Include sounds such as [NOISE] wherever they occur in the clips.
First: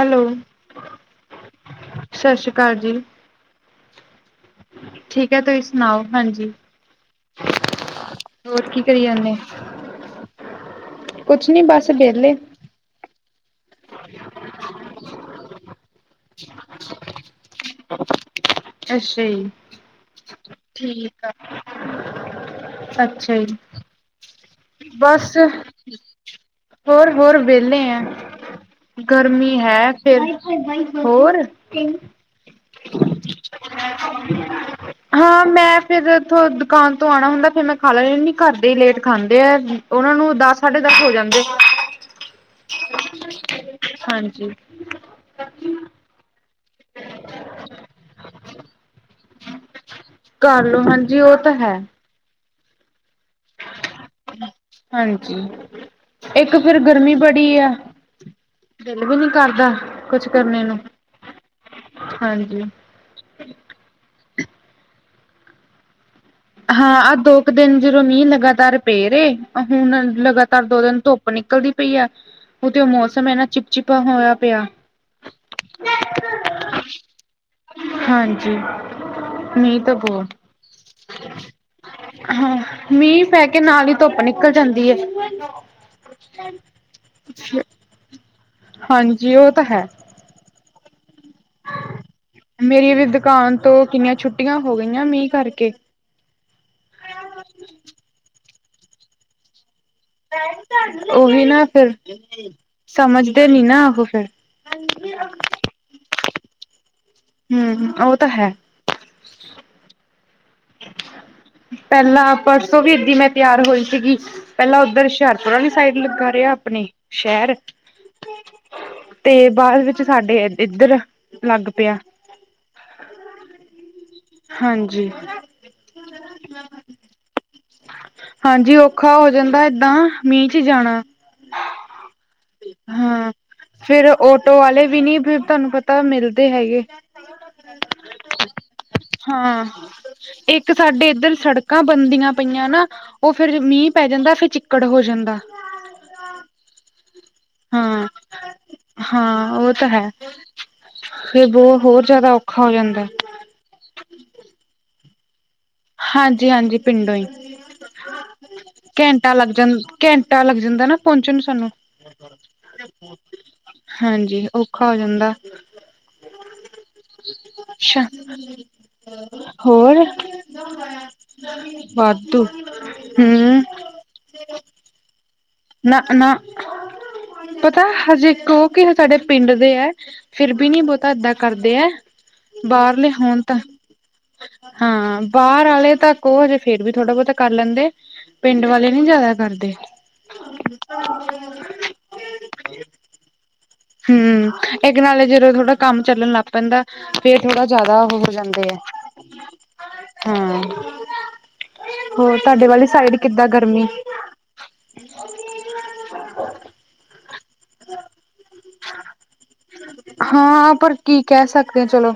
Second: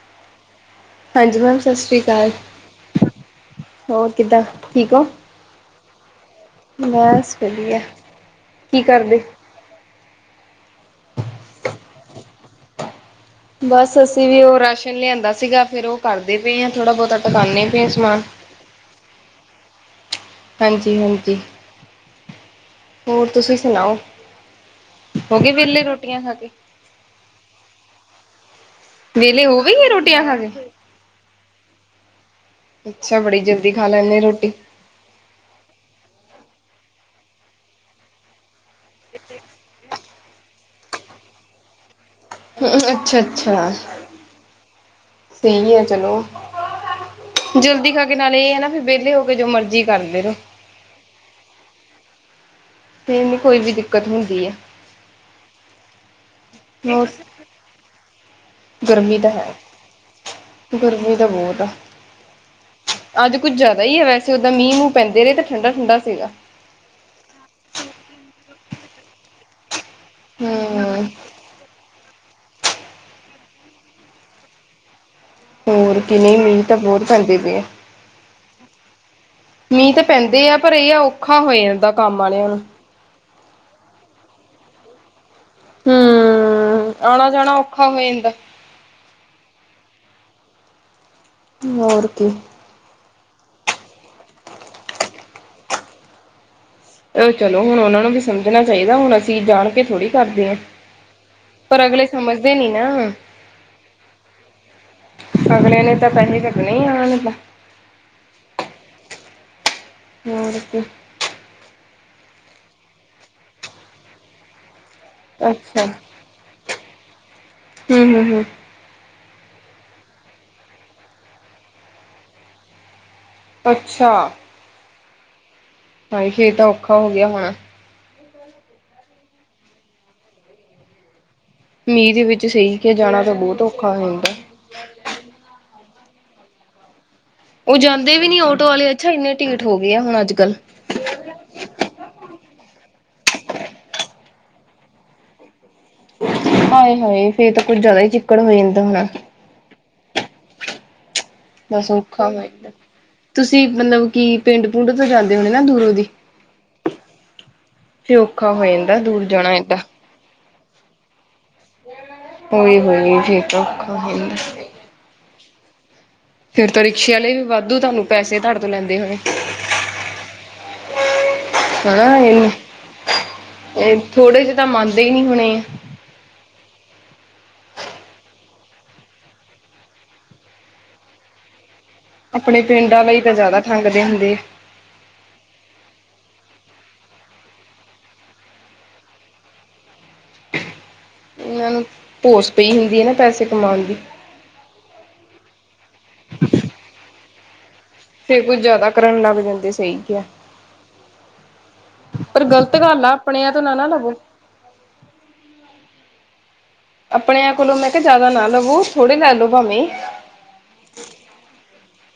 Hello ਹਾਂਜੀ ma'am ਸਸਰੀ ਕਾਲ ਸਤਿ ਸ਼੍ਰੀ ਅਕਾਲ ਜੀ [UNINTELLIGIBLE] ਹੋਰ ਕਿੱਦਾਂ? ਠੀਕ ਓ? ਹੈ ਤੁਸੀਂ ਸੁਣਾਓ ਹਾਂਜੀ ਬਸ ਵਧੀਆ, ਹੋਰ ਕੀ ਕਰੀ ਕਰਦੇ? ਜਾਂਦੇ ਕੁਛ ਨੀ ਬਸ ਵੇਲੇ। ਬਸ ਅਸੀਂ ਵੀ ਓ ਰਾਸ਼ਨ ਲਿਆਂਦਾ ਸੀਗਾ ਫੇਰ ਓ ਕਰਦੇ ਪਏ ਹਾਂ ਥੋੜ੍ਹਾ ਬੋਤਾ ਟਕਾਨੇ ਪਏ ਆ ਸਮਾਨ। ਅੱਛਾ ਜੀ ਹਾਂਜੀ ਠੀਕ ਆ ਹਾਂਜੀ ਹੋਰ ਅੱਛਾ ਜੀ। ਤੁਸੀਂ ਸੁਣਾਓ? ਬਸ ਹੋ ਗਏ ਵਿਹਲੇ ਰੋਟੀਆਂ ਖਾ ਕੇ ਹੋਰ-ਹੋਰ ਵੇਂਲੇ ਐ। ਵਿਹਲੇ ਗਰਮੀ ਹੋ ਵੀ ਗਏ ਹੈ ਫੇਰ ਰੋਟੀਆਂ ਖਾ ਕੇ ਹੋਰ। ਅੱਛਾ ਬੜੀ ਜਲਦੀ ਖਾ ਲੈਂਨੇ ਰੋਟੀ। ਹਾਂ ਮੈਂ ਫੇਰ ਉਥੋ ਦੁਕਾਨ ਤੋਂ ਆਣਾ ਹੁੰਦਾ ਫੇਰ ਮੈਂ ਖਾ ਲੈੈਨੀ ਹੁੰਨੀ ਘਰ ਦੇ ਈ ਲੇਟ ਖਾਣ ਓਨਾਂ ਨੂੰ ਦਸ-ਸਾਢੇ ਹੋ ਜਾਂਦੇ। ਹੂੰ ਅੱਛਾ-ਅੱਛਾ ਹਾਂਜੀ ਸਈ ਆ ਚਲੋ। ਜਲਦੀ ਖਾ ਕੇ ਨਾਲੇ ਏ ਆ ਨਾ ਵੀ ਵੇਲੇ ਹੋ ਕੇ ਜੋ ਮਰਜ਼ੀ ਕਰਦੇ ਰੋ। ਕਰਲੋ, ਹਾਂਜੀ ਓ ਤਾਂ ਹੈ। ਫੇਰ ਨੀ ਕੋਈ ਵੀ ਦਿੱਕਤ ਹੁੰਦੀ ਐ ਹਾਂਜੀ, ਇੱਕ ਫਿਰ ਹੋਰ ਗਰਮੀ ਬੜੀ ਆ। ਦਿਲ ਵੀ ਗਰਮੀ ਨੀ ਤਾਂ ਹੈ ਕਰਦਾ ਕੁਛ ਕਰਨੇ ਨੂੰ ਗਰਮੀ ਤਾਂ ਬਹੁਤ ਆ ਹਾਂਜੀ। ਅੱਜ ਕੁੱਝ ਜਾਦਾ ਈ ਐ ਵੈਸੇ ਓਦਾਂ ਮੀਂਹ-ਮੂਹ ਪੈਂਦੇ ਰੇ ਤਾਂ ਠੰਡਾ-ਠੰਡਾ ਸੀਗਾ। ਹਾਂ ਆ ਦੋ ਕ ਦਿਨ ਜਦੋਂ ਮੀਂਹ ਲਗਾਤਾਰ ਪੇ ਰੇ ਆ ਹੁਣ ਲਗਾਤਾਰ ਦੋ ਦਿਨ ਹਮ ਧੁੱਪ ਨਿਕਲਦੀ ਪਈ ਆ ਉਤੇ ਮੌਸਮ ਐਨਾ ਚਿਪ-ਚਪਾ ਹੋਇਆ ਪਿਆ। ਹੋਰ ਕੀ ਨਈ ਮੀਂਹ ਤਾਂ ਬੋਤ ਪੈਂਦੇ ਪਏ ਆ। ਹਾਂਜੀ। ਮੀਂਹ ਤਾਂ ਪੈਂਦੇ ਆ ਪਰ ਏ ਆ ਔਖਾ ਹੋ ਜਾਂਦਾ ਕੰਮ ਆਲਿਆਂ ਹਾਂ ਨੂੰ ਮੀਂਹ ਪੈ ਕੇ ਨਾਲ ਈ ਧੁੱਪ ਨਿਕਲ ਜਾਂਦੀ ਏ। ਹੂੰ ਆਣਾ-ਜਾਣਾ ਔਖਾ ਹੋ ਜਾਂਦਾ। ਹਾਂਜੀ ਓ ਤਾਂ ਹੈ। ਹੋਰ ਕੀ। ਮੇਰੀ ਵੀ ਦੁਕਾਨ ਤੋਂ ਕਿੰਨੀਆਂ ਛੁੱਟੀਆਂ ਹੋ ਗਈਆਂ ਮੀਂਹ ਕਰਕੇ ਏ ਚਲੋ ਹੁਣ ਉਹਨਾਂ ਨੂੰ ਵੀ ਸਮਝਣਾ ਚਾਈਦਾ, ਹੁਣ ਅਸੀਂ ਜਾਣ ਕੇ ਥੋੜ੍ਹੀ ਕਰਦੇ ਹਾਂ ਉਹੀ ਨਾ ਪਰ ਫੇਰ ਅਗਲੇ ਸਮਝਦੇ ਨੀ ਨਾ ਸਮਝਦੇ ਨੀ ਨਾ ਉਹ ਫੇਰ ਅਗਲੇ ਨੇ ਤਾਂ ਪੈਸੇ ਕੱਟਣੇ ਆਉਣਾ ਨੈ ਤਾਂ ਹੂੰ, ਉਹ ਤਾਂ ਹੈ। ਹੋਰ ਕੀ ਪਹਿਲਾਂ ਪਰਸੋਂ ਵੀ ਇਧਰ ਮੈਂ ਤਿਆਰ ਹੋਈ ਸੀਗੀ ਪਹਿਲਾਂ ਉੱਧਰ ਹੁਸ਼ਿਆਰਪੁਰ ਵਾਲੀ ਅੱਛਾ ਸਾਈਡ ਲੱਗਾ ਰਿਹਾ ਆਪਣੇ ਸ਼ਹਿਰ ਹੂੰ, ਹੂੰ, ਹੂੰ ਤੇ ਬਾਅਦ ਵਿੱਚ ਸਾਡੇ ਇੱਧਰ ਲੱਗ ਪਿਆ ਅੱਛਾ। ਹਾਂਜੀ। ਹਾਏ ਫੇਰ ਤਾਂ ਔਖਾ ਹੋ ਗਿਆ ਹੋਣਾ ਹਾਂਜੀ ਔਖਾ ਹੋ ਜਾਂਦਾ ਏਦਾਂ ਮੀਂਹ ਚ ਜਾਣਾ ਮੀਂਹ ਦੇ ਵਿੱਚ ਸਹੀ ਕੇ ਜਾਣਾ ਤਾਂ ਬਹੁਤ ਔਖਾ ਹੋਦੈ ਆਟੋ ਵਾਲੇ ਵੀ ਨੀ ਤੁਆਨੂੰ ਪਤਾ ਮਿਲਦੇ ਹੈਗੇ ਉਹ ਜਾਂਦੇ ਵੀ ਨੀ ਆਟੋ ਵਾਲੇ ਅੱਛਾ ਇੰਨੇ ਢੀਠ ਹਾਂ ਹੋ ਗਏ ਆ, ਹੁਣ ਅੱਜ-ਕੱਲ੍ਹ ਇੱਕ ਸਾਡੇ ਇੱਧਰ ਸੜਕਾਂ ਬਣਦੀਆਂ ਪਈਆਂ ਨਾ, ਉਹ ਫੇਰ ਮੀਂਹ ਪੈ ਜਾਂਦਾ ਫੇਰ ਚਿੱਕੜ ਹੋ ਜਾਂਦਾ ਆਏ-ਹਾਏ ਫੇਰ ਤਾਂ ਕੁੱਝ ਜ਼ਿਆਦਾ ਹਾਂ ਹੀ ਚਿੱਕੜ ਹੋ ਜਾਂਦਾ ਹੋਣਾ ਹਾਂ ਉਹ ਤਾਂ ਹੈ ਫੇਰ ਬਹੁ ਹੋਰ ਜ਼ਿਆਦਾ ਔਖਾ ਹੋ ਜਾਂਦਾ ਤੁਸੀਂ ਮਤਲਬ ਕਿ ਪਿੰਡ-ਪੁੰਡ ਤੋਂ ਜਾਂਦੇ ਣੇ ਨਾ ਦੂਰੋਂ ਦੀ। ਹਾਂਜੀ ਹਾਂਜੀ ਪਿੰਡੋਂ ਈ ਫਿਰ ਔਖਾ ਹੋ ਜਾਂਦਾ ਦੂਰ ਘੰਟਾ ਲੱਗ ਜਾਣਾ ਜਾ- ਏਦਾਂ ਘੰਟਾ ਲੱਗ ਜਾਂਦਾ ਨਾ ਪਹੁੰਚਣ ਨੂੰ ਸਾਨੂੰ ਉਏ-ਹੋਏ ਇਹ ਤਾ ਔਖਾ ਹੈ ਈ। ਹਾਂਜੀ ਔਖਾ ਹੋ ਜਾਂਦਾ ਤਾਂ ਰਿਕਸ਼ੇ ਵਾਲੇ ਵੀ ਵਾਧੂ ਅੱਛਾ, ਤੁਹਾਨੂੰ ਪੈਸੇ ਤੁਹਾਡੇ ਤੋਂ ਲੈਂਦੇ ਹੋਣੇ। ਹੋਰ ਹਨਾ ਵਧੂ ਇਹਨੂੰ ਹਮ। ਇਹ ਥੋੜੇ ਜਿਹੇ ਤਾਂ ਮੰਨਦੇ ਹੀ ਨਈ ਹੋਣੇ। ਨਾ ਪਨਾ, ਪਤਾ ਹਜੇ ਇੱਕ ਉਹ ਕੀ ਸਾਡੇ ਪਿੰਡ ਦੇ ਐ ਫਿਰ ਬੀ ਨੀ ਬਹੁਤਾ ਏਦਾਂ ਕਰਦੇ ਐ ਆਪਣੇ ਪਿੰਡਾਂ ਲਈ ਤਾਂ ਜ਼ਿਆਦਾ ਠੰਗਦੇ ਹੁੰਦੇ ਐ। ਹਾਂ ਬਾਹਰ ਆਵੇ ਤਾਂ ਕਹੋ, ਹਜੇ ਫੇਰ ਥੋੜ੍ਹਾ ਬਹੁਤਾ ਕਰ ਲੈਂਦੇ ਪਿੰਡ ਵਾਲੇ ਨੀ ਜਿਆਦਾ ਕਰਦੇ [INAUDIBLE] ਭੂਸ ਪਈ ਹੁੰਦੀ ਐ ਨਾ ਪੈਸੇ ਕਮਾਣ ਦੀ ਹਮ, ਇੱਕ ਨਾਲੇ ਜਦੋਂ ਥੋੜਾ ਕੰਮ ਚੱਲਣ ਲੱਗ ਪੈਂਦਾ ਫਿਰ ਥੋੜਾ ਜਿਆਦਾ ਉਹੋ ਹੋ ਫੇਰ ਕੁੱਝ ਜਾਂਦੈ ਜ਼ਿਆਦਾ ਕਰਨ ਲੱਗ ਜਾਂਦੇ ਸਹੀ ਕਿਹਾ ਐ। ਹੋਰ ਪਰ ਤੁਆਡੇ ਗ਼ਲਤ ਵਾਲੀ ਗੱਲ ਆ ਸਾਈਡ ਕਿੱਦਾਂ ਆਪਣਿਆਂ ਤੋਂ ਨਾ ਨਾ ਗਰਮੀ? ਲਵੋ ਆਪਣਿਆਂ ਕੋਲੋਂ ਮੈਂ ਕਿਹਾ ਜ਼ਿਆਦਾ ਨਾ ਲਵੋ ਥੋੜੇ ਲੈ ਲੋ ਭਾਵੇਂ ਹਾਂ ਪਰ ਕੀ ਕਹਿ ਸਕਦੇ ਆ ਚਲੋ।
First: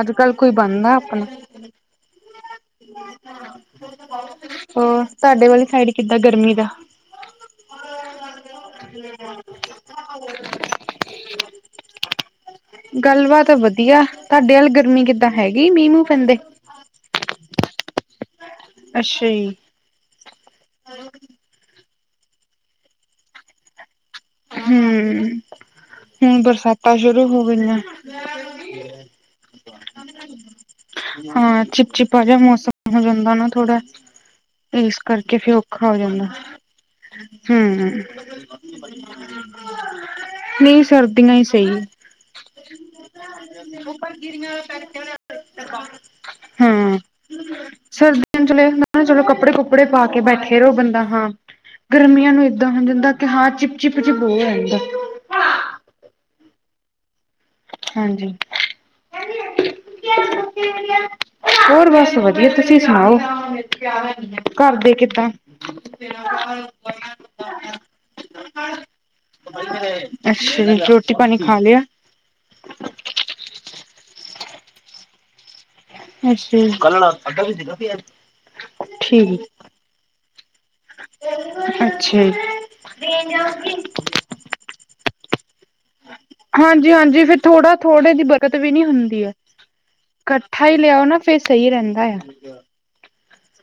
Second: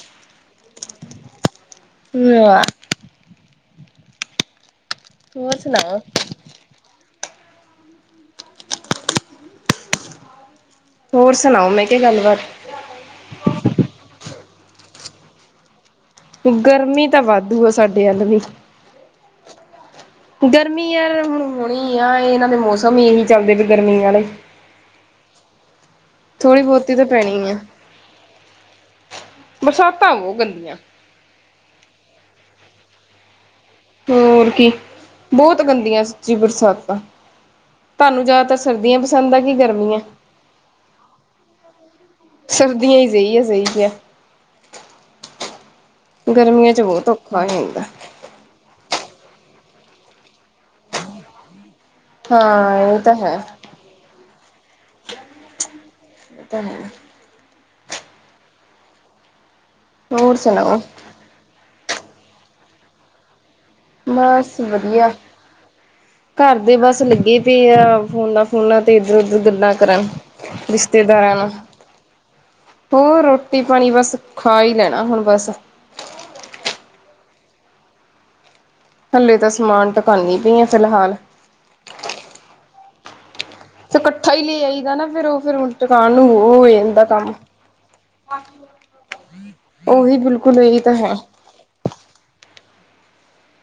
ਅੱਜ-ਕੱਲ ਕੋਈ ਬਣਦਾ ਆਪਣਾ ਲੈ ਹੋ ਤਾਂਡੇ ਹੋਰ ਵਾਲੀ ਸਾਈਡ ਸੁਣਾਓ ਕਿੱਦਾਂ ਗਰਮੀ ਦਾ? [INAUDIBLE] [INAUDIBLE] ਹੋਰ ਸੁਣਾਓ ਮੈਂ ਕੇਆ ਗੱਲਬਾਤ? ਗੱਲ ਬਾਤ ਵਧੀਆ ਤਾਂਡੇ ਵੱਲ ਗਰਮੀ ਕਿੱਦਾਂ ਹੈਗੀ ਮੀਂ ਮੂ। ਗਰਮੀ ਤਾਂ ਵਾਧੂ ਆ ਸਾਡੇ ਅੱਲ ਵੀ। ਅੱਛਾ ਜੀ। ਗਰਮੀ ਯਾਰ ਹੁਣ ਹੋਣੀ ਆ ਏਨਾਂ ਦੇ ਮੌਸਮ ਈ ਏਹੀ ਚੱਲਦੇ ਪਏ ਗਰਮੀ ਆਲੇ। ਹੂੰ, ਹੁਣ ਬਹੁਤੀ ਬਰਸਾਤਾਂ ਤਾਂ ਸ਼ੁਰੂ ਹੋ ਪੈਣੀ ਆ ਗਈਆਂ। ਬਰਸਾਤਾਂ ਵੋ ਗੰਦੀਆਂ। ਹਾਂ ਚਿਪ ਚਿਪਾ ਜਾ ਮੌਸਮ ਹੋ ਜਾਂਦਾ ਨਾ ਥੋੜਾ ਹੋਰ ਕੀ ਇਸ ਕਰਕੇ ਫਿਰ ਬਹੁਤ ਔਖਾ ਹੋ ਗੰਦੀਆਂ ਜਾਂਦਾ। ਸੱਚੀ ਬਰਸਾਤਾਂ ਹੂੰ। ਤੁਹਾਨੂੰ ਜ਼ਿਆਦਾਤਰ ਸਰਦੀਆਂ ਪਸੰਦ ਆ ਕਿ ਗਰਮੀਆਂ ਨਈ ਸਰਦੀਆਂ ਈ ਸਈ। ਸਰਦੀਆਂ ਹੀ ਸਹੀ ਆ ਸਹੀ ਕਿਹਾ ਉੱਪਰ ਗਿਰੀਆਂ [INAUDIBLE] ਗਰਮੀਆਂ ਚ ਬੋਤ ਔਖਾ ਹੋ ਹੁੰਦਾ। ਸਰਦੀ ਚਲੇ ਨਾਲੇ ਚਲੋ ਕੱਪੜੇ ਕੁੱਪੜੇ ਪਾ ਕੇ ਬੈਠੇ ਰਓ ਬੰਦਾ ਹਾਂ। ਗਰਮੀਆਂ ਨੂੰ ਏਦਾਂ ਹੋ ਹਾਂ ਇਹ ਜਾਂਦਾ ਕਿ ਹਾਂ ਚਿਪ-ਚਿਪ-ਚਿਪ ਬੋ ਹੋ ਜਾਂਦਾ। ਪਤਾ ਨੀ। ਹਾਂਜੀ। ਹੋਰ ਸੁਣਾਓ ਹੋਰ ਬਸ ਵਧੀਆ ਤੁਸੀਂ ਸੁਣਾਓ, ਬਸ ਘਰ ਦੇ ਵਧੀਆ ਕਿੱਦਾਂ? ਘਰ ਦੇ ਬਸ ਲੱਗੇ ਪੇ ਆ ਫੋਨਾਂ-ਫੋਨਾਂ ਤੇ ਇੱਧਰ-ਉਧਰ ਗੱਲਾਂ ਕਰਨ। ਅੱਛਾ ਜੀ ਰੋਟੀ ਰਿਸ਼ਤੇਦਾਰਾਂ ਪਾਣੀ ਨਾਲ ਖਾ ਲਿਆ? ਹੋਰ ਰੋਟੀ ਪਾਣੀ ਬਸ ਖਾ ਈ ਲੈਣਾ ਹੁਣ ਬਸ। ਅੱਛਾ ਜੀ। ਹਲੇੇ ਠੀਕ। ਤਾਂ ਸਮਾਨ ਟਕਾਨੀ ਪੀ ਆ ਫਿਲਹਾਲ। ਅੱਛਾ। ਫੇਰ ਕੱਠਾ ਈ ਲੇ ਆਈ ਦਾ ਨਾ ਫੇਰ ਓ ਫੇਰ ਹੁਣ ਟਕਾਨ ਨੂੰ ਹੋ ਜਾਂਦਾ ਹਾਂਜੀ-ਹਾਂਜੀ ਕੰਮ ਫਿਰ ਥੋੜਾ ਥੋੜੇ ਦੀ ਬਕਤ ਵੀ ਨੀ ਹੁੰਦੀ ਐ। ਉਹੀ ਬਿਲਕੁਲ ਕੱਠਾ ਈ ਇਹੀ ਤਾਂ ਲਿਆਓ ਹੈ ਨਾ ਫਿਰ ਸਈ ਰੈਂਦਾ ਆ।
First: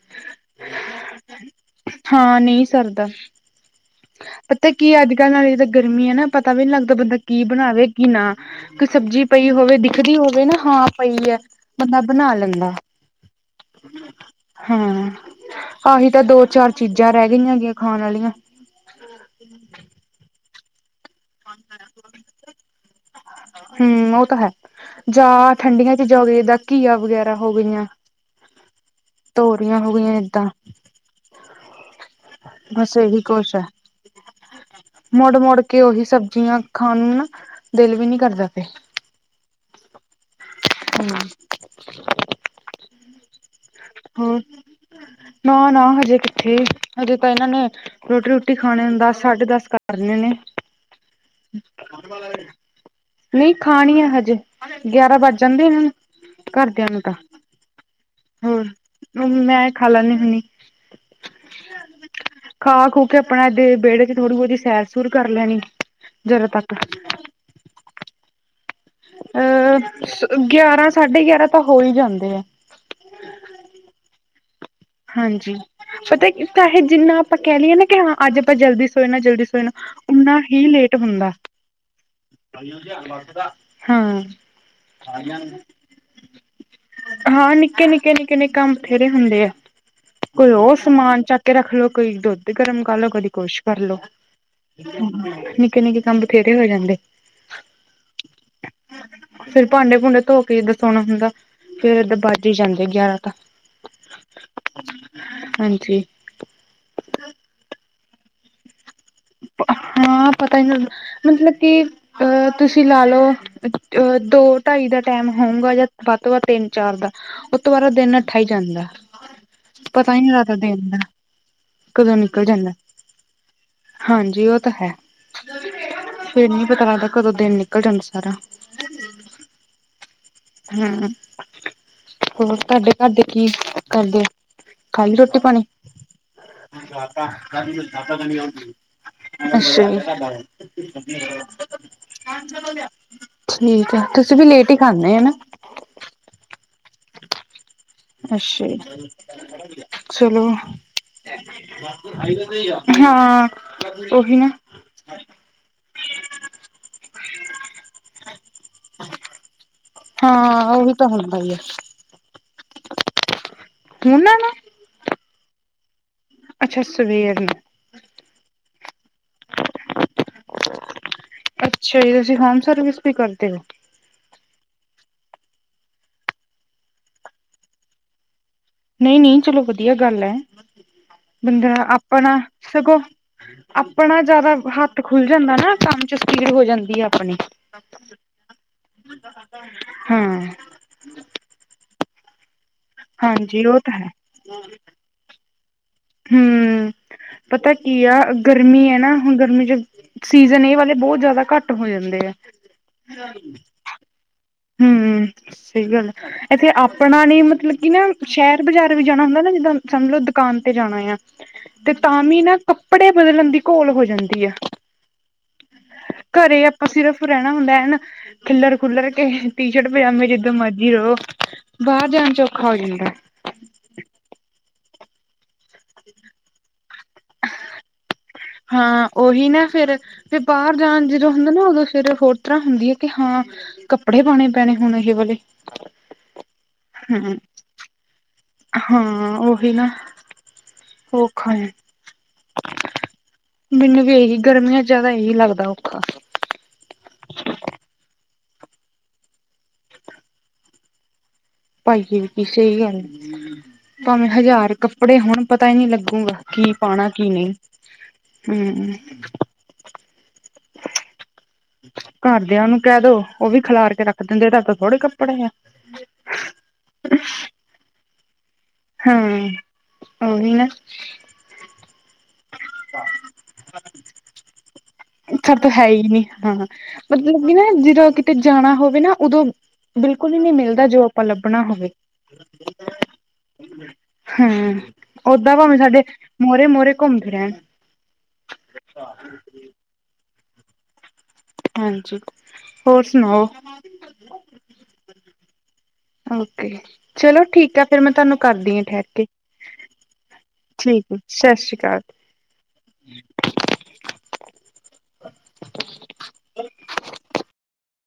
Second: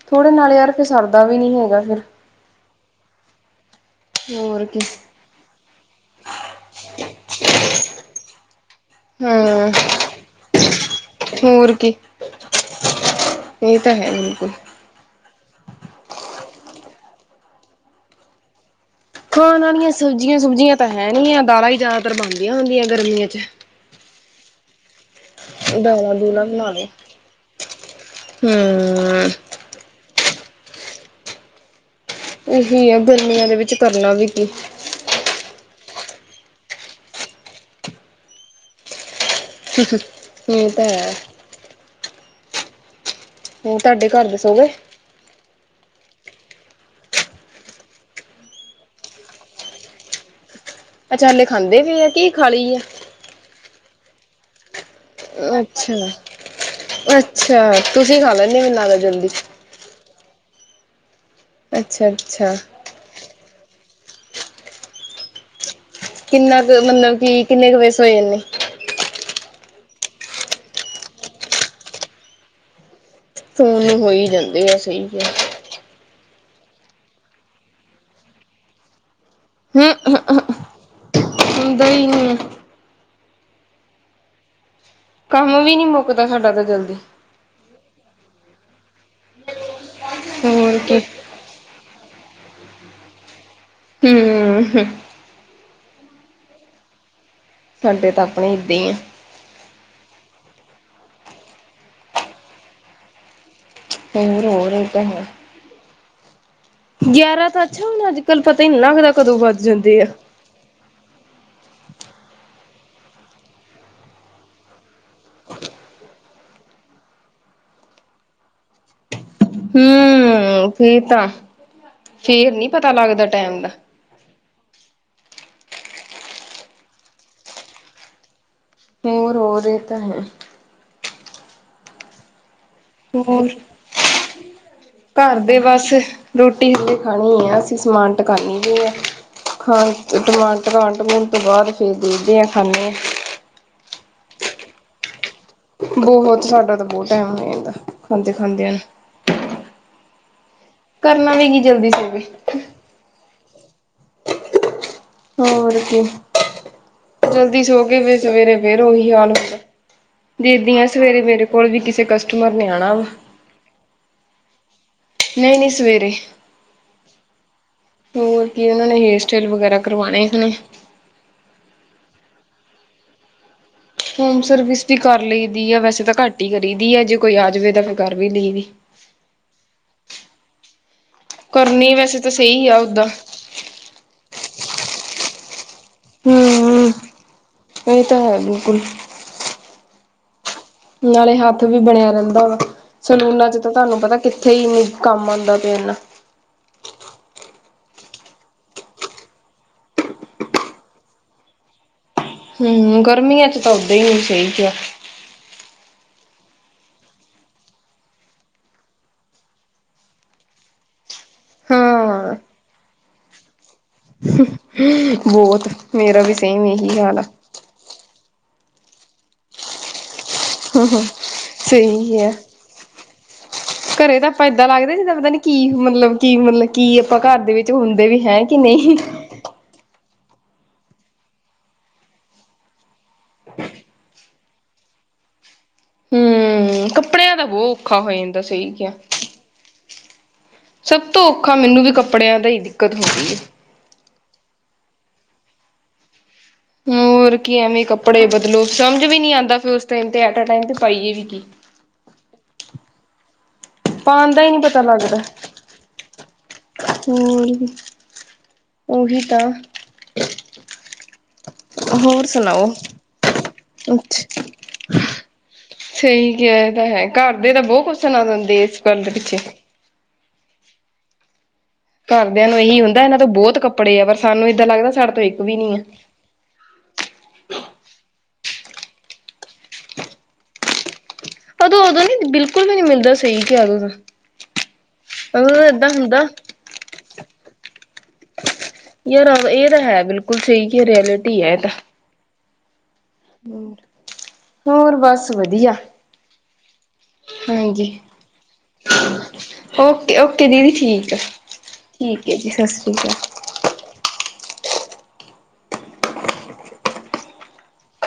ਥੋੜੇ ਨਾਲ ਯਾਰ ਫਿਰ ਸਰਦਾ ਵੀ ਨੀ ਹੈਗਾ ਫਿਰ। ਹਾਂ ਨਈ ਸਰਦਾ। ਪਤਾ ਕੀ ਅੱਜ-ਕੱਲ ਨਾਲੇ ਜਿੱਦਾਂ ਗਰਮੀ ਐ ਨਾ ਪਤਾ ਵੀ ਨੀ ਲਗਦਾ ਬੰਦਾ ਕੀ ਬਣਾਵੇ, ਕੀ ਨਾ। ਕੋਈ ਸਬਜ਼ੀ ਹਾਂ ਪਈ ਹੋਵੇ ਦਿਖਦੀ ਹੋਵੇ ਨਾ ਹਾਂ ਪਈ ਐ ਬੰਦਾ ਬਣਾ ਲੈਂਦਾ ਐ। ਏ ਤਾਂ ਹੈ ਬਿਲਕੁੱਲ। ਹੂੰ ਆਹੀ ਤਾਂ ਦੋ-ਚਾਰ ਚੀਜ਼ਾਂ ਰੈ ਗਈਆਂ ਗੀਆਂ ਖਾਣ ਆਲੀਆਂ। ਖਾਣ ਆਲੀਆਂ ਸਬਜ਼ੀਆਂ ਸੁਬਜ਼ੀਆਂ ਤਾਂ ਹੈ ਨੀ ਆ ਦਾਲਾਂ ਈ ਜ਼ਿਆਦਾਤਰ ਬਣਦੀਆਂ ਹੁੰਦੀਆਂ ਗਰਮੀਆਂ ਚ। ਹੂੰ ਓ ਤਾਂ ਹੈ। ਜਾਂ ਠੰਡੀਆਂ ਦਾਲਾਂ ਚੀਜ਼ਾਂ ਹੋਗੀਆਂ ਦੂਲਾਂ ਜਿਦਾਂ ਬਣਾ ਲੋ ਘੀਆ ਵਗੈਰਾ ਹੋ ਗਈਆਂ, ਹਮ ਤੋ ਰੀਆਂ ਹੋ ਗਈਆਂ ਐਦਾਂ। ਏਹੀ ਐ ਗਰਮੀਆਂ ਦੇ ਵਿਚ ਕਰਨਾ ਵੀ ਕੀ। ਮੁੜ-ਮੁੜ ਕੇ ਉਹੀ ਸਬਜ਼ੀਆਂ ਖਾਣ ਨੂੰ ਨਾ ਦਿਲ ਵੀ ਨੀ ਕਰਦਾ ਪਿਆ। [UNINTELLIGIBLE] ਹੈ ਹੂੰ। ਹੋਰ ਤੁਹਾਡੇ ਘਰ ਦੇ ਸੋਗੇ? ਨਾ-ਨਾ ਹਜੇ ਕਿੱਥੇ ਹਜੇ ਤਾਂ ਏਨਾਂ ਨੇ ਰੋਟੀ ਰੁਟੀ ਖਾਣੇ ਨੂੰ ਦਸ, ਸਾਢੇ ਦਸ ਕਰਨੇ ਨੇ। ਅੱਛਾ ਹਲੇ ਖਾਂਦੇ ਵੀ ਆ, ਕੀ ਖਾ ਲਈ ਆ ਨਹੀਂ ਖਾਣੀ ਆ ਹਜੇ, ਗਿਆਰਾਂ ਵੱਜ ਆ ਜਾਂਦੇ ਇਹਨਾਂ ਨੂੰ ਅੱਛਾ ਘਰਦਿਆਂ ਨੂੰ ਤਾਂ, ਅੱਛਾ ਤੁਸੀਂ ਖਾ ਲੈਂਦੇ ਹੋਰ, ਮੈਨੂੰ ਲੱਗਦਾ ਜਲਦੀ ਮੈਂ ਖਾ ਲੈਂਨੀ ਹੁੰਦੀ। ਅੱਛਾ -ਅੱਛਾ। ਫੇਰ ਆਪਣਾ ਦੇ ਵਿਹੜੇ ਥੋੜੀ ਸੈਰ- ਸੁਰ ਕਰ ਲੈਣੀ। ਜਰਾ ਕਿੰਨਾ ਤੱਕ ਕੁ ਮਤਲਬ ਕਿ, ਕਿੰਨੇ ਕ ਵਜੇ ਸੋ ਜਾਨੇ। ਅਹ, ਗਿਆਰਾਂ ਸਾਢੇ ਗਿਆਰਾਂ ਤਾਂ ਹੋ ਹੀ ਜਾਂਦੇ। ਸੂਨ ਹੋਈ ਜਾਣ ਹਾਂਜੀ, ਪਤਾ, ਚਾਹੇ ਜਿੰਨਾ ਆਪਾਂ ਕਹਿ ਲਈਏ ਨਾ ਕਿ ਹਾਂ ਅੱਜ ਆਪਾਂ ਜਲਦੀ ਸੋ ਸੋਏ ਨਾ ਜਲਦੀ ਸੋਣਾ, ਹਮ ਓਨਾ ਹੀ ਲੇਟ ਹੁੰਦਾ। ਹੁੰਦਾ ਨੀ। ਪਾਈ ਦਾ ਹਰਬੰਸ ਦਾ, ਹਾਂ। ਕੰਮ ਵੀ ਨੀ ਮੁੱਕਦਾ ਸਾਡਾ ਤਾਂ ਜਲਦੀ ਹਾਂ, ਨਿੱਕੇ- ਨਿੱਕੇ -ਨਿੱਕੇ -ਨਿੱਕੇ ਕੰਮ ਬਥੇਰੇ ਹੁੰਦੇ ਆ। ਕੋਈ ਉਹ ਹੋਰ ਕੀ ਸਮਾਨ ਚੱਕ ਕੇ ਰੱਖ ਲੋ, ਕੋਈ ਦੁੱਧ ਗਰਮ ਕਰ ਲੋ, ਕਦੀ ਕੁਛ ਕਰਲੋ, ਹੂੰ, ਨਿੱਕੇ- ਨਿੱਕੇ ਕੰਮ ਬਥੇਰੇ ਹੋ ਜਾਂਦੇ। ਸਾਡੇ ਤਾਂ ਆਪਣੇ ਇੱਦਾਂ ਹੀ ਆ। ਫਿਰ ਭਾਂਡੇ- ਭੂੰਡੇ ਧੋ ਕੇ ਏਦਾਂ ਸੌਣਾ ਹੁੰਦਾ, ਫੇਰ ਐਦਾਂ ਵੱਜ ਹੀ ਜਾਂਦੇ ਆ ਗਿਆਰਾਂ ਤਾਂ ਹੋਰ -ਹੋਰ ਇਹ ਤਾਂ ਹੈ ਹਾਂਜੀ ਗਿਆਰਾਂ ਤਾਂ ਅੱਛਾ ਹੁਣ ਅੱਜ -ਕੱਲ ਪਤਾ ਹੀ ਨੀ ਲੱਗਦਾ ਕਦੋਂ ਵੱਧ ਜਾਂਦੇ ਆ। ਹਾਂ ਪਤਾ ਹੀ ਨੀ ਲਗਦਾ, ਮਤਲਬ ਕਿ ਅਹ ਤੁਸੀਂ ਲਾ ਲਓ ਅ ਦੋ ਢਾਈ ਦਾ ਟਾਈਮ ਹੋਊਗਾ ਜਾਂ ਵੱਧ ਤੋਂ ਵੱਧ ਤਿੰਨ ਚਾਰ ਦਾ ਉਹ ਦੁਬਾਰਾ ਦਿਨ ਨਠਾ ਹੀ ਜਾਂਦਾ। ਪਤਾ ਹੀ ਨੀ ਲੱਗਦਾ ਦਿਨ ਦਾ, ਫੇਰ ਤਾਂ ਕਦੋਂ ਨਿਕਲ ਫੇਰ ਨੀ ਜਾਂਦਾ। ਪਤਾ ਲੱਗਦਾ ਟੈਮ ਦਾ ਹਾਂਜੀ ਓ ਤਾਂ ਹੈ, ਫਿਰ ਨੀ ਪਤਾ ਲੱਗਦਾ, ਕਦੋਂ ਦਿਨ ਨਿਕਲ ਜਾਂਦਾ ਸਾਰਾ ਹੋਰ -ਹੋਰ ਇਹ ਤਾਂ ਹੈ। ਹਮ, ਹੋਰ ਤਾਡੇ ਘਰਦੇ ਕੀ ਹੋਰ ਕਰਦੇ। ਖਾ ਲਈ ਰੋਟੀ ਘਰ ਦੇ ਪਾਣੀ? ਬਸ, ਰੋਟੀ ਹਲੇ ਖਾਣੀ ਆ, ਅਸੀਂ ਸਮਾਨ ਟਕਾਨੀ ਵੀ ਆ। ਖਾ ਅੱਛਾ ਜੀ ਸਮਾਨ ਟਿਕਾਣ -ਟੁਕੋਣ ਤੋਂ ਬਾਅਦ ਫੇਰ ਦੇਖਦੇ ਆ, ਖਾਂਨੇ ਆ। ਠੀਕ ਐ, ਤੁਸੀਂ ਵੀ ਲੇਟ ਹੀ ਖਾਂਨੇ ਆ ਹਨਾ। ਬਹੁਤ ਸਾਡਾ ਤਾਂ ਬੋਤ ਅੱਛਾ ਜੀ, ਚਲੋ। ਕਰਨਾ ਵੀ ਕੀ, ਜਲਦੀ ਸੌ ਕੇ। ਹਾਂ, ਉਹੀ ਨਾ। ਹੋਰ ਕੀ, ਜਲਦੀ ਸੌ ਕੇ ਫਿਰ ਸਵੇਰੇ ਉਹੀ ਹਾਲ ਹੁੰਦਾ। ਹਾਂ ਦੇਦੀਆ ਉਹੀ ਤਾਂ ਸਵੇਰੇ ਹੁੰਦਾ ਮੇਰੇ ਹੀ ਹੈ ਕੋਲ ਵੀ ਕਿਸੇ ਕਸਟਮਰ ਨੇ ਆਉਣਾ ਵਾ। ਉਹਨਾਂ ਨੂੰ ਨਹੀ -ਨਹੀ ਸਵੇਰੇ। ਅੱਛਾ ਸਵੇਰ ਨੂੰ ਹੋਰ ਕੀ, ਉਹਨਾਂ ਨੇ ਹੇਅਰ ਸਟਾਈਲ ਵਗੈਰਾ ਕਰਵਾਣੇ ਹੁਣ ਅੱਛਾ ਜੀ, ਤੁਸੀ ਹੋਮ ਸਰਵਿਸ ਵੀ ਕਰਦੇ ਹੋ ਹੋਮ ਸਰਵਿਸ ਵੀ ਕਰ ਲਈਦੀ ਆ, ਵੈਸੇ ਤਾ ਘੱਟ ਈ ਕਰੀਦੀ ਆ, ਜੇ ਕੋਈ ਆ ਜਾਵੇ ਤਾਂ ਫੇਰ ਕਰ ਵੀ ਲਈਦੀ ਨਹੀ- ਨਹੀ ਚਲੋ ਵਧੀਆ ਗੱਲ ਐ, ਬੰਦਾ ਕਰਨੀ ਵੈਸੇ ਤਾਂ ਆਪਣਾ, ਸਹੀ ਆ ਸਗੋਂ ਓਦਾਂ ਆਪਣਾ ਜਾਦਾ ਹੱਥ ਖੁੱਲ ਜਾਂਦਾ ਨਾ ਕੰਮ 'ਚ ਸਪੀਡ ਹੋ ਹਮ ਜਾਂਦੀ ਆਪਣੀ, ਇਹ ਤਾਂ ਹੈ ਬਿਲਕੁਲ ਹਾਂ ਨਾਲੇ ਹਾਥ ਵੀ ਬਣੇਆ ਰੈਂਦਾ ਵਾ, ਸਲੂਨਾ ਚ ਹਾਂਜੀ ਤੇ ਉਹ ਤਾਂ ਤਾਨੂੰ ਹੈ ਪਤਾ ਕਿੱਥੇ ਈ ਇਨੀ ਕਾਮ ਆਂਦਾ ਪੇਆ ਇੰਨਾ। ਹਮ ਪਤਾ ਕੀ ਆ ਗਰਮੀ ਐ ਨਾ, ਹੁਣ ਗਰਮੀ ਚ ਸੀਜਨ ਏਹ ਵਾਲੇ ਬੋਹੋਤ ਜਾਦਾ ਕਾਟ ਹੋ ਯਨ ਹਮ ਗਰਮੀਆ ਚ ਤਾ ਓਦਾ ਈ ਨਈ, ਸਈ ਕੇਆ ਹਮ ਸਈ ਗੱਲ ਏ। ਏਥੇ ਆਪਣਾ ਨੀ ਮਤਲਬ ਕਿ ਨਾ ਸ਼ੇਹਰ ਬਾਜ਼ਾਰ ਵੀ ਜਾਣਾ ਹੁੰਦਾ ਨਾ ਜਿੱਦਾ ਸਮਝ ਲਓ ਦੁਕਾਨ ਤੇ ਜਾਣਾ ਏ ਯਾ ਤੇ ਤਾ ਹਾਂ ਵੀ ਨਾ ਕੱਪੜੇ ਬਦਲਣ ਦੀ ਘੋਲ ਹੋ ਜਾਦੀ ਆ, ਬਹੁਤ ਮੇਰਾ ਵੀ ਸੇਮ ਘਰੇ ਅਪਾ ਇਹੀ ਹਾਲ ਆ ਸਿਰਫ ਰੇਣ ਹਣਾ ਹੁੰਦਾ ਏ ਨਾ, ਖਿਲਰ ਖੁਲਰ ਕੇ ਟੀ ਸ਼ਰਟ ਪਜਾਮੇ ਚ ਜਿੱਦਾ ਮਜੀ ਰੋ, ਬਾਹਰ ਸਹੀ ਹੈ ਜਾਣ ਚ ਔਖਾ ਹੋ ਜਾਂਦਾ ਏ। ਘਰੇ ਤਾ ਆਪਾ ਏਦਾ ਲੱਗਦੇ ਜਿੱਦਾ ਪਤਾ ਨੀ ਕੀ ਮਤਲਬ ਕੀ ਮਤਲਬ ਕੀ ਅਪਾ ਕਾਰ ਦੇ ਵਿੱਚ ਹੁੰਦੇ ਵੀ ਹੈ। ਕਿ ਨਹੀਂ ਹਾਂ। ਓਹੀ ਨਾ ਫੇਰ, ਫੇਰ ਬਾਹਰ ਜਾਣ ਜਿਦੋ ਹੁੰਦਾ ਨਾ ਉਦੋ ਫਿਰ ਹੋਰ ਤਰ੍ਹਾ ਹੁੰਦੀ ਏ ਕਿ ਹਾਂ ਕੱਪੜੇ ਪਾਣੇ ਪੈਣੇ ਹੁਣ ਏਹ ਵਾਲੇ। ਹਮ ਕੱਪੜਿਆਂ ਹਮ-ਹਮ ਦਾ ਬਹੁਤ ਔਖਾ ਹੋ ਜਾਂਦਾ ਸਹੀ ਕਿਹਾ ਹਾਂ ਉਹੀ ਨਾ। ਸਭ ਤੋ ਔਖਾ ਮੈਨੂੰ ਵੀ ਕੱਪੜੇਆ ਦਾ ਈ ਦਿੱਕਤ ਹੁੰਦੀ ਏ। ਮੈਨੂੰ ਵੀ ਏਹੀ ਗਰਮੀਆ ਚ ਜਿਆਦਾ ਏਹੀ ਲੱਗਦਾ ਔਖਾ। ਹੋਰ ਕੀ ਐਵੇ ਈ ਕੱਪੜੇ ਬਦਲੋ, ਸਮਝ ਵੀ ਨੀ ਆਂਦਾ ਫਿਰ ਉਸ ਟੈਸ ਤੇ ਐਟ ਅ ਟੈਮ ਤੇ ਪਾਈਏ ਵੀ ਕੀ? ਪਾਈਏ ਵੀ ਕੀ ਸਈ ਗੱਲ ਏ। ਪਾਵੇ ਪਾਉਣ ਦਾ ਹੀ ਨਹੀਂ ਹਜ਼ਾਰ ਪਤਾ ਕੱਪੜੇ ਲੱਗਦਾ ਹੋਣ ਪਤਾ ਈ ਨੀ ਲੱਗੂਗਾ ਕੀ ਪਾਣਾ ਕੀ ਹੋਰ ਨਈ? ਵੀ ਹਮ। ਉਹੀ ਤਾਂ ਹੋਰ ਘਾਰਦੇਆ ਸੁਣਾਓ ਨੂੰ ਕੇਹ ਦੋ ਉਹ ਵੀ ਖਿਲਾਰ ਕੇ ਰੱਖ ਦਿੰਦੇ ਏ ਤਾਡੇ ਕੋਲ ਥੋੜੇ ਕੱਪੜੇ ਐ। ਸਈ ਕੇਆ ਏਹ ਤਾ ਹੈ, ਕਾਰ ਦੇ ਤਾ ਬੋਹ ਕੁੱਸ ਸੁਣਾ ਦਿੰਦੇ ਏਸ ਹਾਂ ਓਹੀ ਨਾ। ਘਾਰਦੇਆ ਨੂੰ ਏਹੀ ਹੁੰਦਾ ਏਹਨਾਂ ਤੋ ਬੋਹਤ ਕੱਪੜੇ ਏ, ਪਰ ਸਾਨੂੰ ਏਦਾ ਲੱਗਦਾ ਸਾਡੇ ਤੋਂ ਇੱਕ ਵੀ ਤਾਂ ਨੀ ਏ। ਹੈ ਹੀ ਹਾਂ। ਮਤਲਬ ਕਿ ਨਾ ਜਿਦੋ ਕਿਤੇ ਜਾਣਾ ਹੋਵੇ ਨਾ, ਓਦੋ ਬਿਲਕੁਲ ਈ ਨੀ ਮਿਲਦਾ ਜੋ ਆਪਾ ਲੱਭਣਾ ਉਦੋਂ ਹੋਵੇ। ਉਦੋਂ ਨੀ ਬਿਲਕੁਲ ਵੀ ਨੀ ਮਿਲਦਾ ਸਹੀ ਕਿਹਾ ਉਦੋਂ ਤਾਂ ਹਮ, ਓਦਾ ਉਦੋਂ ਤਾਂ ਭਾਵੇ ਏਦਾਂ ਸਾਡੇ ਹੁੰਦਾ ਮੋਹਰੇ-ਮੋਹਰੇ ਘੁੰਮਦੇ ਰੇਹਣ। ਯਾਰ ਆ ਏਹ ਦਾ ਹੈ ਬਿਲਕੁਲ ਸਈ ਕੇਆ, ਰਿਐਲਿਟੀ ਏ ਤਾ। ਹਾਂਜੀ, ਹੋਰ ਸੁਣਾਓ? ਹੋਰ ਬਸ ਵਧੀਆ। ਓਕੇ, ਚਲੋ ਠੀਕ ਆ, ਫਿਰ ਮੈ ਤੁਆਨੂੰ ਕਰਦੀ ਆ ਠੇਹਰ ਕੇ। ਓਕੇ-ਓਕੇ ਦੀਦੀ ਠੀਕ ਹੈ ਆ, ਸਤਿ ਸ਼੍ਰੀ ਅਕਾਲ ਠੀਕ ਏ ਜੀ ਸਤਿ ਸ਼੍ਰੀ ਅਕਾ [INAUDIBLE]